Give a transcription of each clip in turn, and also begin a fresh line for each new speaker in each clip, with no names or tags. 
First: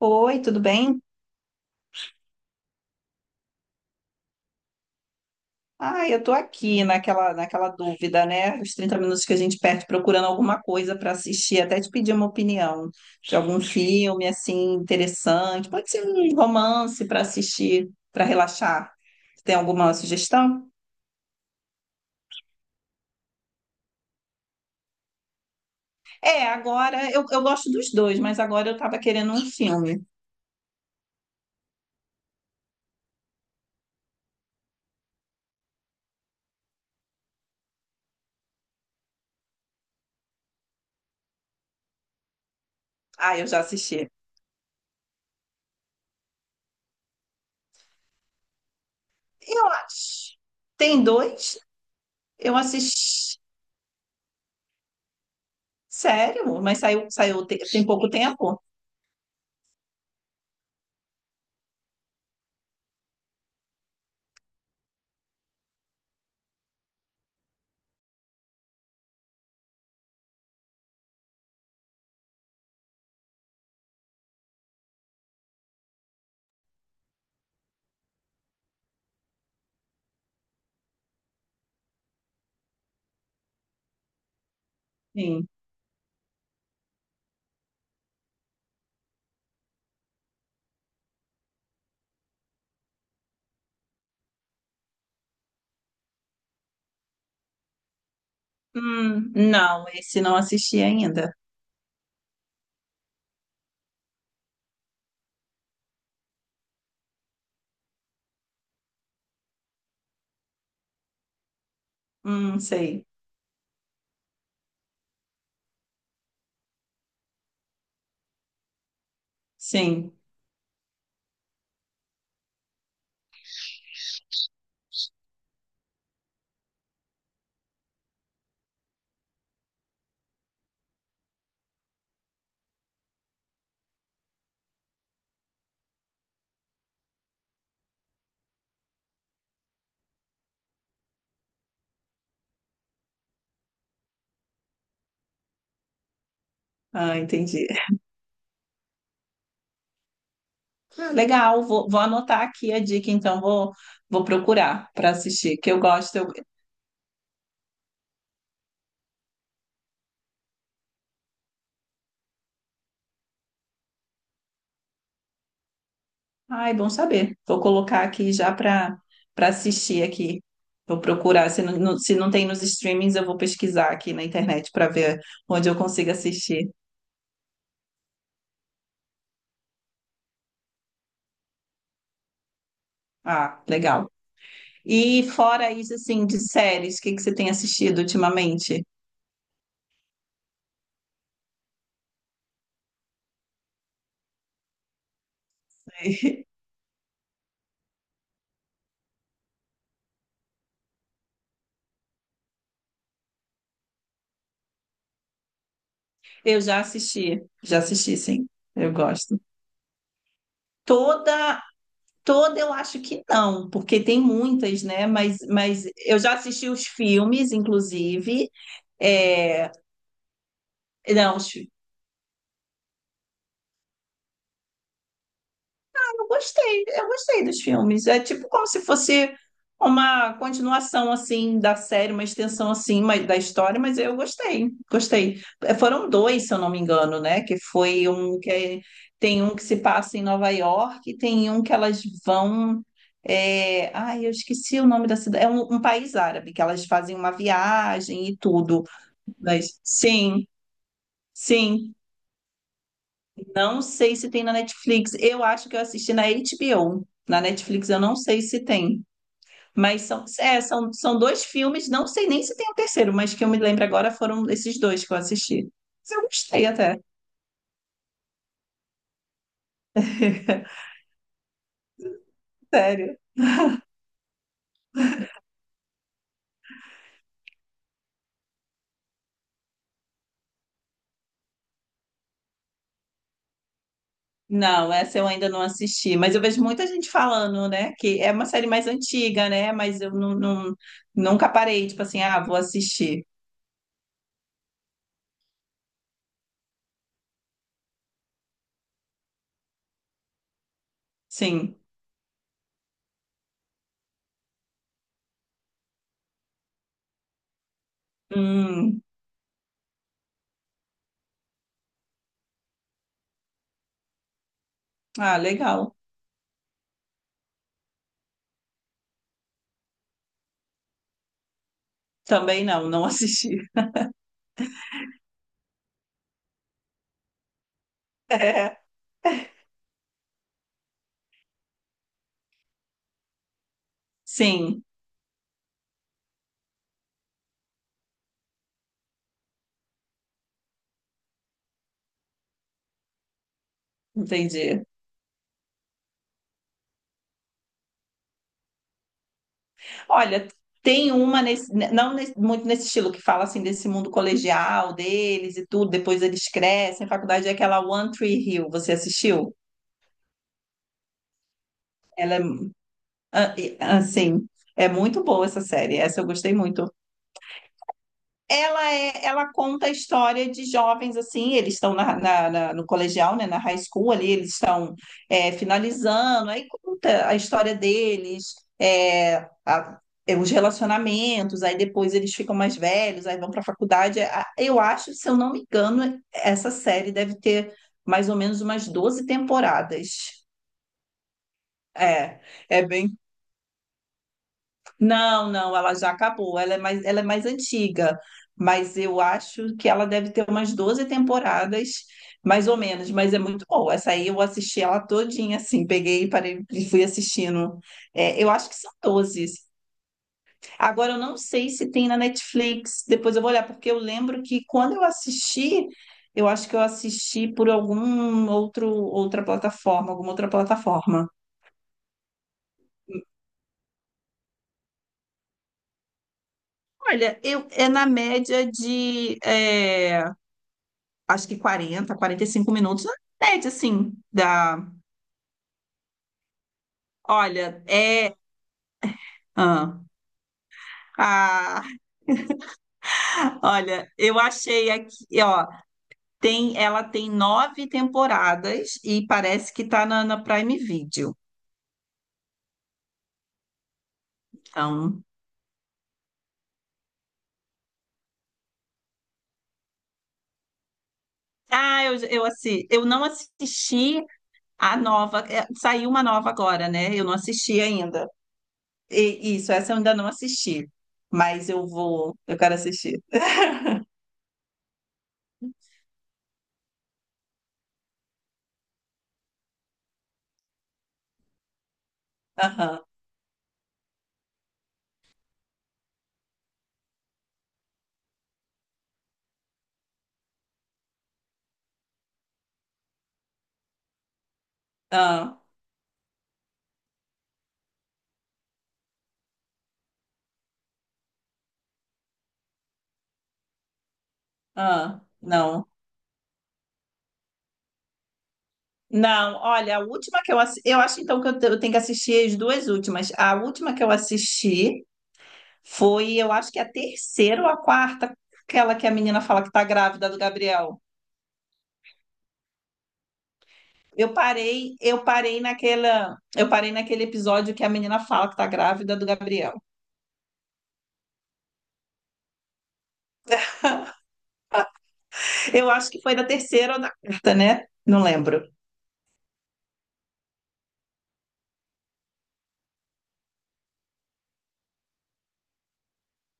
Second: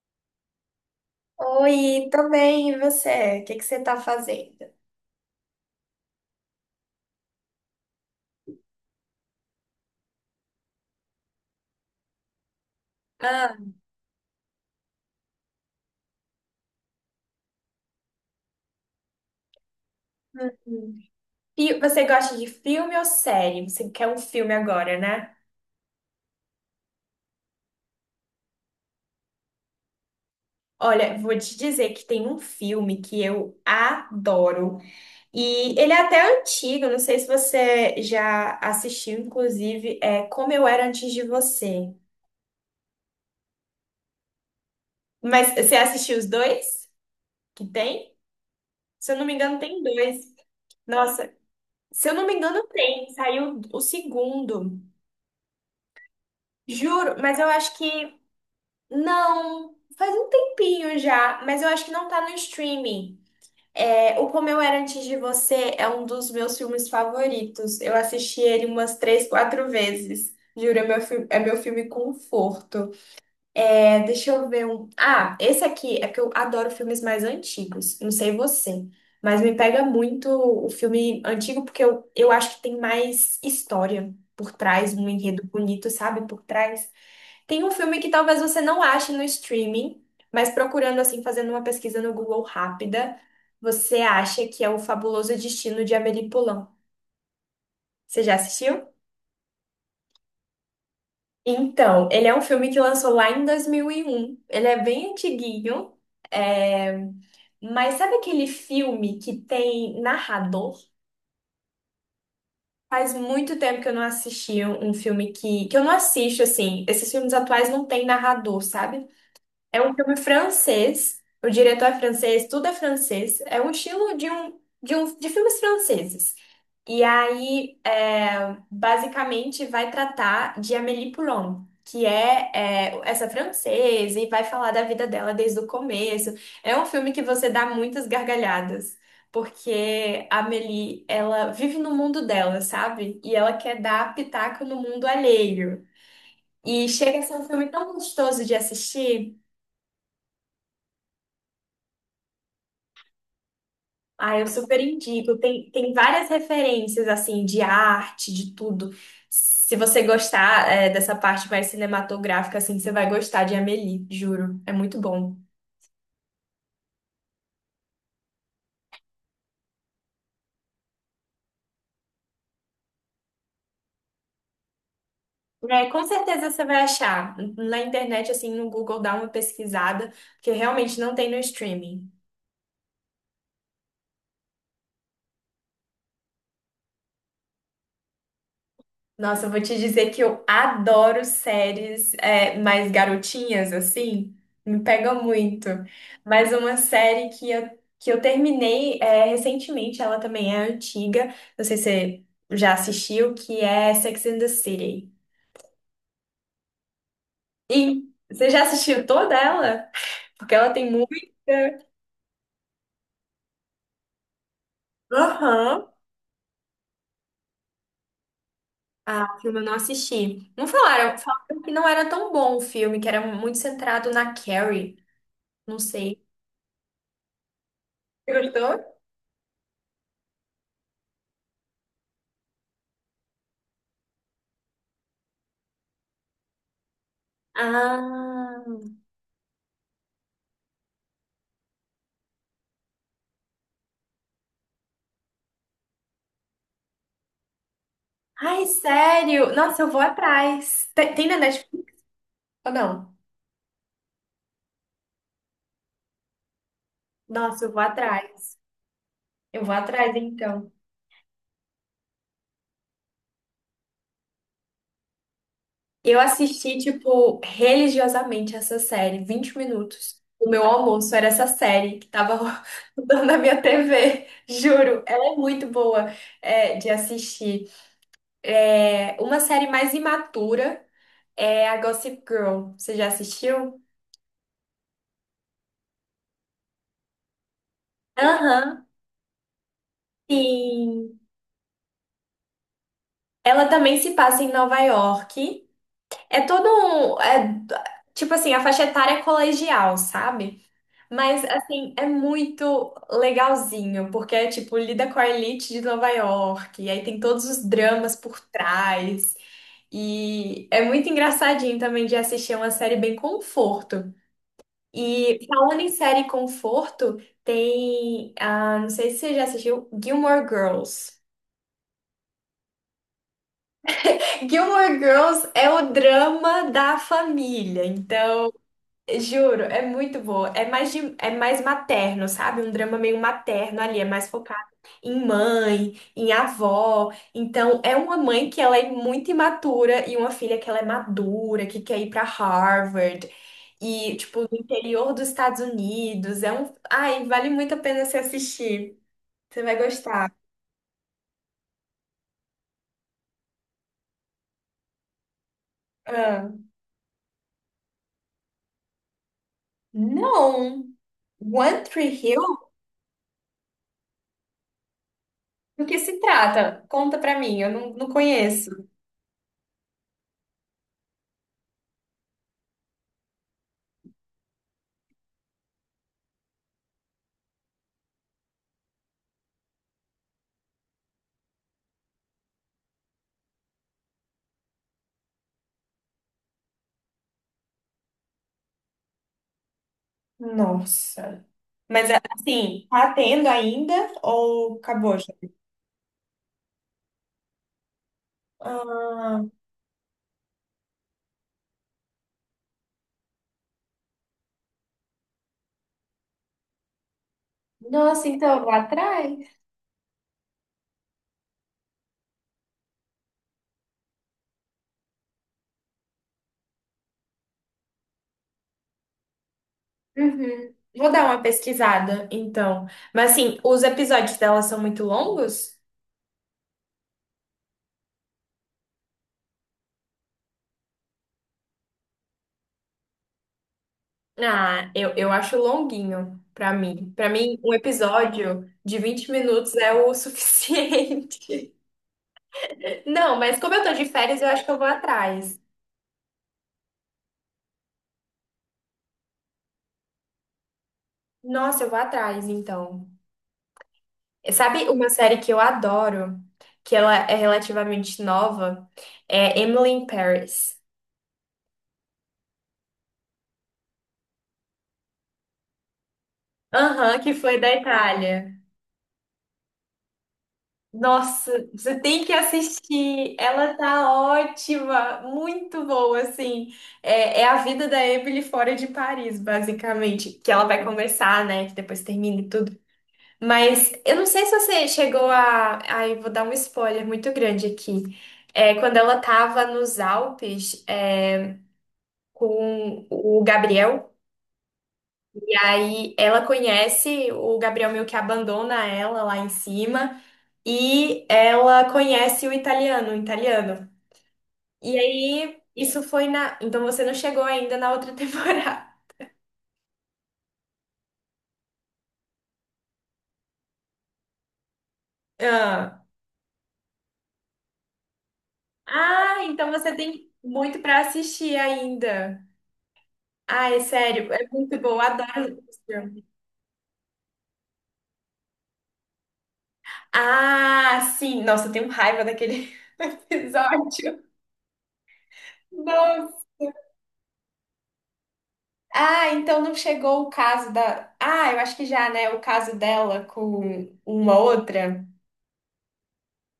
Oi, tudo bem?
Oi, tô bem, e você? O que que você tá fazendo?
Ah, eu tô aqui naquela dúvida, né? Os 30 minutos que a gente perde procurando alguma coisa para assistir, até te pedir uma opinião de
Ah,
algum filme assim interessante. Pode ser um romance para assistir, para relaxar. Tem alguma sugestão?
uhum. E você gosta de filme ou série? Você quer um filme agora, né?
É, agora eu gosto dos dois, mas agora eu tava querendo um filme.
Olha, vou te dizer que tem um filme que eu adoro. E ele é até antigo, não sei se você já assistiu, inclusive, é Como Eu Era Antes de Você.
Ah, eu já assisti.
Mas você assistiu os dois que tem? Se eu não me engano,
Eu
tem dois.
acho. Tem
Nossa,
dois?
se eu não me
Eu
engano, tem.
assisti.
Saiu o segundo.
Sério? Mas
Juro, mas eu acho
tem pouco
que.
tempo?
Não, faz um tempinho já, mas eu acho que não tá no streaming. É, O Como Eu Era Antes de Você é um dos meus filmes favoritos. Eu assisti ele umas três, quatro vezes. Juro, é meu filme conforto. É, deixa eu ver um. Ah, esse aqui é que eu adoro filmes mais antigos. Não sei você, mas me pega muito o filme antigo porque eu acho que tem mais história por trás, um enredo
Sim.
bonito, sabe? Por trás. Tem um filme que talvez você não ache no streaming, mas procurando assim, fazendo uma pesquisa no Google rápida, você acha que é O Fabuloso Destino de Amélie Poulain. Você já assistiu?
Não, esse não assisti ainda.
Então, ele é um filme que lançou lá em 2001. Ele é bem antiguinho, é, mas sabe aquele filme que tem narrador?
Sei.
Faz muito tempo que eu não assisti um filme que eu não assisto, assim. Esses filmes atuais não tem narrador, sabe? É um
Sim.
filme francês, o diretor é francês, tudo é francês, é um estilo de filmes franceses. E aí, é, basicamente, vai tratar de Amélie Poulain, que é, essa francesa, e vai falar da vida dela desde o começo. É um filme que você dá muitas gargalhadas, porque a Amélie, ela vive no mundo dela, sabe? E ela quer dar pitaco no mundo alheio. E
Ah,
chega a ser um
entendi.
filme tão gostoso de assistir.
Ah, legal, vou anotar aqui a dica, então vou
Ah, eu super
procurar para
indico.
assistir,
Tem,
que eu
tem
gosto. Eu...
várias referências, assim, de arte, de tudo. Se você gostar, é, dessa parte mais cinematográfica, assim, você vai gostar de Amélie, juro. É muito bom.
Ai, bom saber. Vou colocar aqui já para assistir aqui. Vou procurar. Se não, se não tem nos streamings, eu vou pesquisar aqui na internet para ver onde eu
É, com
consigo
certeza você
assistir.
vai achar. Na internet, assim, no Google, dá uma pesquisada, porque realmente não tem no streaming.
Ah, legal. E fora isso, assim, de séries, o que que você tem assistido ultimamente?
Nossa, eu vou te dizer que eu adoro séries é, mais garotinhas, assim, me pega muito. Mas uma série que eu terminei é, recentemente, ela também é antiga, não sei se você já assistiu, que é Sex and the City.
Eu já
E
assisti, sim.
você já
Eu
assistiu toda
gosto.
ela? Porque ela tem muita.
Toda, toda eu acho que não, porque tem muitas, né? Mas,
Aham.
eu já assisti os filmes, inclusive.
Ah, filme eu
É,
não assisti. Não falaram,
não, os-
falaram que não era tão bom o filme, que era muito centrado na Carrie. Não sei.
eu gostei, eu gostei dos filmes. É
Você
tipo como se
gostou?
fosse uma continuação assim da série, uma extensão assim mas, da história, mas eu gostei, gostei. Eh, foram dois, se eu não me engano, né? Que foi um que é-
Ah.
Tem um que se passa em Nova York e tem um que elas vão. Ai, eu esqueci o nome da cidade. É um país árabe que elas fazem uma viagem e
Ai,
tudo.
sério?
Mas
Nossa, eu vou
sim,
atrás. Tem na Netflix
sim.
ou não?
Não sei se tem na Netflix. Eu acho que eu assisti na HBO. Na
Nossa, eu vou
Netflix eu não sei
atrás.
se tem.
Eu vou
Mas
atrás,
são, é,
então.
são, são dois filmes, não sei nem se tem um terceiro, mas que eu me lembro agora foram esses dois que eu assisti. Mas
Eu
eu gostei
assisti,
até.
tipo, religiosamente essa série, 20 minutos. O meu almoço era essa série que tava
Sério.
rodando na minha TV. Juro, ela é muito boa, é, de assistir. É, uma série mais imatura é a Gossip Girl. Você já assistiu?
Não, essa eu ainda não assisti, mas eu vejo muita gente falando, né? Que é uma série
Aham,
mais antiga, né? Mas eu
sim.
nunca parei, tipo assim, ah, vou assistir.
Ela também se passa em Nova York. É todo um. É, tipo assim, a faixa etária é colegial, sabe? Mas,
Sim.
assim, é muito legalzinho, porque, é, tipo, lida com a elite de Nova York, e aí tem todos os dramas por
Hum,
trás, e é muito engraçadinho também de assistir é uma série bem conforto.
ah,
E falando em
legal.
série conforto, tem, ah, não sei se você já assistiu, Gilmore Girls.
Também não, não assisti.
Gilmore Girls é o drama da família, então.
É.
Juro, é muito boa. É mais materno, sabe? Um drama meio materno ali, é mais focado
Sim,
em mãe, em avó. Então, é uma mãe que ela é muito imatura e uma filha que ela é madura, que quer ir pra Harvard e tipo no
entendi.
interior dos Estados Unidos. É um, ai, vale muito a pena se assistir. Você vai gostar.
Olha, tem uma nesse, né, não nesse- muito nesse estilo que fala assim desse mundo colegial deles e tudo, depois
Ah,
eles crescem. A faculdade é aquela One Tree Hill, você assistiu?
não. One Tree
Ela é
Hill?
ah, assim, é muito boa essa
Do
série.
que se
Essa eu gostei
trata?
muito.
Conta pra mim, eu não conheço.
Ela é, ela conta a história de jovens assim, eles estão no colegial, né, na high school ali, eles estão é, finalizando, aí conta a história deles, é, a- é, os relacionamentos, aí depois eles ficam mais velhos, aí vão para a faculdade. Eu acho, se eu não me engano, essa série deve ter mais ou menos umas 12 temporadas.
Nossa. Mas
É, é
assim, tá
bem
tendo ainda ou acabou já?
Não, não, ela já acabou. Ela é mais antiga, mas eu
Ah,
acho que ela deve ter umas 12 temporadas, mais ou menos, mas é muito boa. Essa aí eu assisti ela todinha, assim, peguei e parei e fui assistindo.
nossa,
É, eu
então
acho que
lá
são 12.
atrás.
Agora eu não sei se tem na Netflix, depois eu vou olhar, porque eu lembro que quando eu assisti, eu acho que eu assisti por algum outro, outra plataforma, alguma outra
Uhum. Vou dar
plataforma.
uma pesquisada, então. Mas assim, os episódios dela são muito longos?
Olha, eu, é na média de acho que quarenta, quarenta e cinco minutos, na média, assim,
Ah,
da.
eu acho longuinho pra mim. Pra mim, um
Olha, é.
episódio de 20 minutos é
Ah,
o suficiente.
ah,
Não, mas como eu tô de
olha, eu
férias, eu acho que eu vou
achei aqui,
atrás.
ó, tem, ela tem nove temporadas e parece que tá na Prime Video.
Nossa, eu vou atrás, então. Sabe uma
Então,
série que eu adoro, que ela é relativamente nova, é Emily in Paris.
ah, assi, eu não assisti a nova, é, saiu uma nova agora, né?
Aham,
Eu
que
não
foi da
assisti ainda.
Itália.
Isso, essa eu ainda não assisti,
Nossa,
mas eu
você tem que
vou, eu quero assistir.
assistir. Ela tá ótima, muito boa, assim. É, é a vida da Emily fora de Paris, basicamente. Que ela vai começar, né? Que depois termina e tudo.
Aham,
Mas eu não sei se você chegou a. Aí vou dar um spoiler muito grande aqui. É, quando ela tava nos Alpes. É, com o Gabriel. E
ah,
aí ela conhece o Gabriel meio que abandona ela lá em cima e ela conhece o italiano, o italiano. E
ah,
aí
não.
isso foi na, então você não chegou ainda na outra temporada.
Não, olha, a última que eu assisti, eu acho então que eu tenho que assistir as duas últimas. A última que eu assisti
Ah,
foi, eu acho que é a terceira ou a quarta, aquela que a
Ah,
menina fala
então
que tá
você
grávida
tem
do
muito pra
Gabriel.
assistir ainda. Ah, é sério,
Eu
é muito bom,
parei,
eu
eu
adoro
parei
esse filme.
naquela, eu parei naquele episódio que a menina fala que tá grávida do Gabriel.
Ah, sim, nossa, eu tenho raiva daquele episódio.
Eu acho que foi
Nossa.
da terceira ou da quarta, né? Não lembro.
Ah, então não chegou o caso da. Ah, eu acho que já, né? O caso dela com uma outra,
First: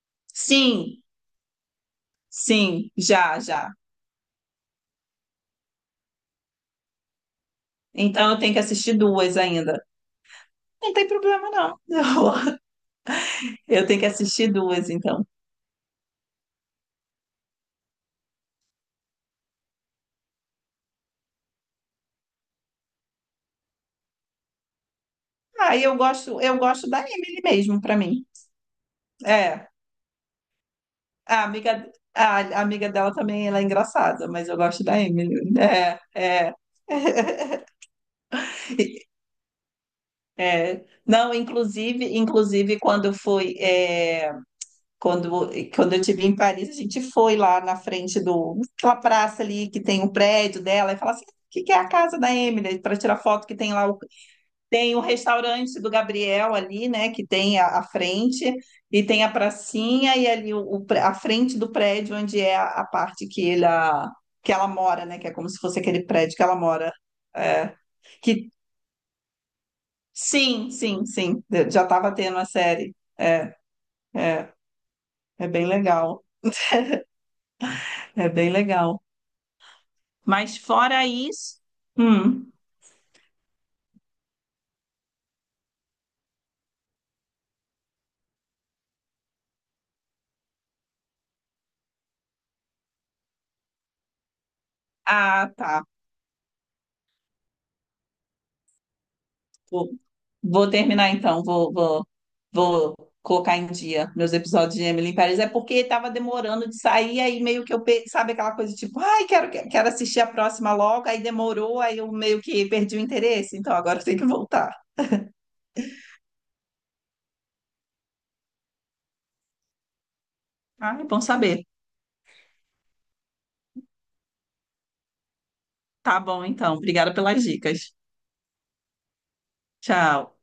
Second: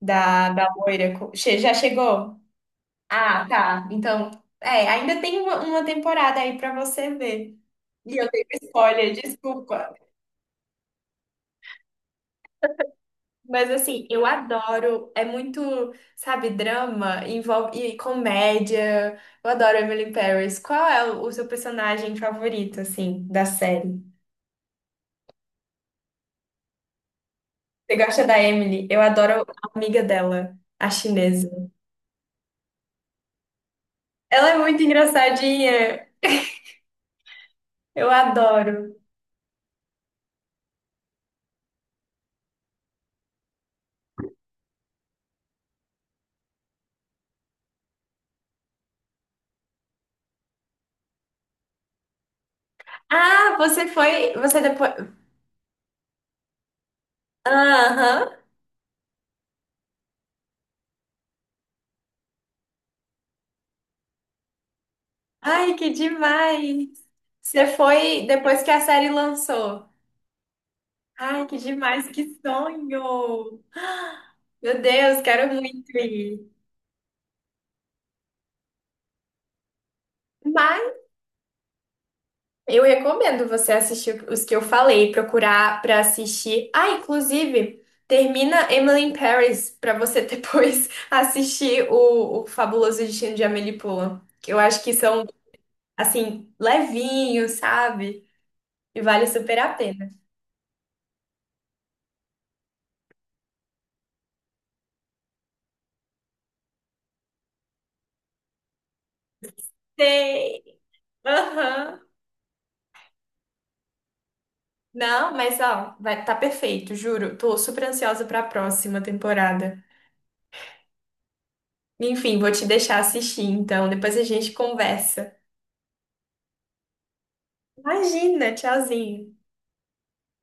da
Sim,
loira. Já chegou?
sim, já,
Ah,
já.
tá. Então, é, ainda tem uma temporada aí pra você ver. E eu
Então eu
dei
tenho que assistir
spoiler,
duas ainda.
desculpa.
Não tem problema, não.
Mas
Eu tenho
assim,
que
eu
assistir duas,
adoro. É
então.
muito, sabe, drama, envolve e comédia. Eu adoro Emily in Paris. Qual é o seu personagem favorito, assim, da série?
Ah, eu gosto da Emily mesmo,
Você
pra mim.
gosta da Emily? Eu adoro a
É,
amiga dela, a
a
chinesa.
amiga, a amiga dela também, ela é engraçada, mas
Ela
eu
é muito
gosto da Emily. É,
engraçadinha.
é,
Eu adoro.
é. Não, inclusive, inclusive quando foi, é, quando, quando eu estive em Paris, a gente foi lá na frente do, aquela praça ali que tem o prédio dela e fala assim, "Ah, o que que é a casa da Emily? Para tirar foto
Ah,
que tem
você
lá o
foi. Você depois.
Tem o restaurante do Gabriel ali, né? Que tem a
Aham.
frente, e tem a pracinha, e ali a frente do prédio, onde é a parte que, ele, que ela mora, né? Que é como se
Ai,
fosse
que
aquele prédio que ela
demais.
mora.
Você
É,
foi
que
depois que a série lançou.
sim, sim, sim,
Ai, que
eu já
demais,
estava
que
tendo a série. É,
sonho. Meu Deus,
é
quero
bem
muito
legal,
ir.
é bem legal. Mas
Mas
fora isso, hum,
Eu recomendo você assistir os que eu falei, procurar pra assistir. Ah, inclusive, termina Emily in Paris pra você depois assistir o Fabuloso Destino de Amélie Poulain, que eu acho que são
ah, tá.
assim levinhos, sabe? E vale super a
Vou,
pena.
vou terminar então, vou, vou, vou colocar em dia meus episódios de Emily em Paris. É porque estava demorando de sair, aí meio que eu, pe- sabe aquela coisa tipo, ai, quero, quero assistir a
Sei.
próxima logo, aí demorou, aí
Aham.
eu meio que perdi o interesse, então agora tem que voltar.
Não, mas ó, vai tá perfeito, juro. Tô super ansiosa pra próxima temporada.
Ah, é bom saber.
Enfim, vou te deixar assistir, então. Depois a gente conversa.
Tá bom, então. Obrigada pelas dicas.
Imagina, tchauzinho.
Tchau.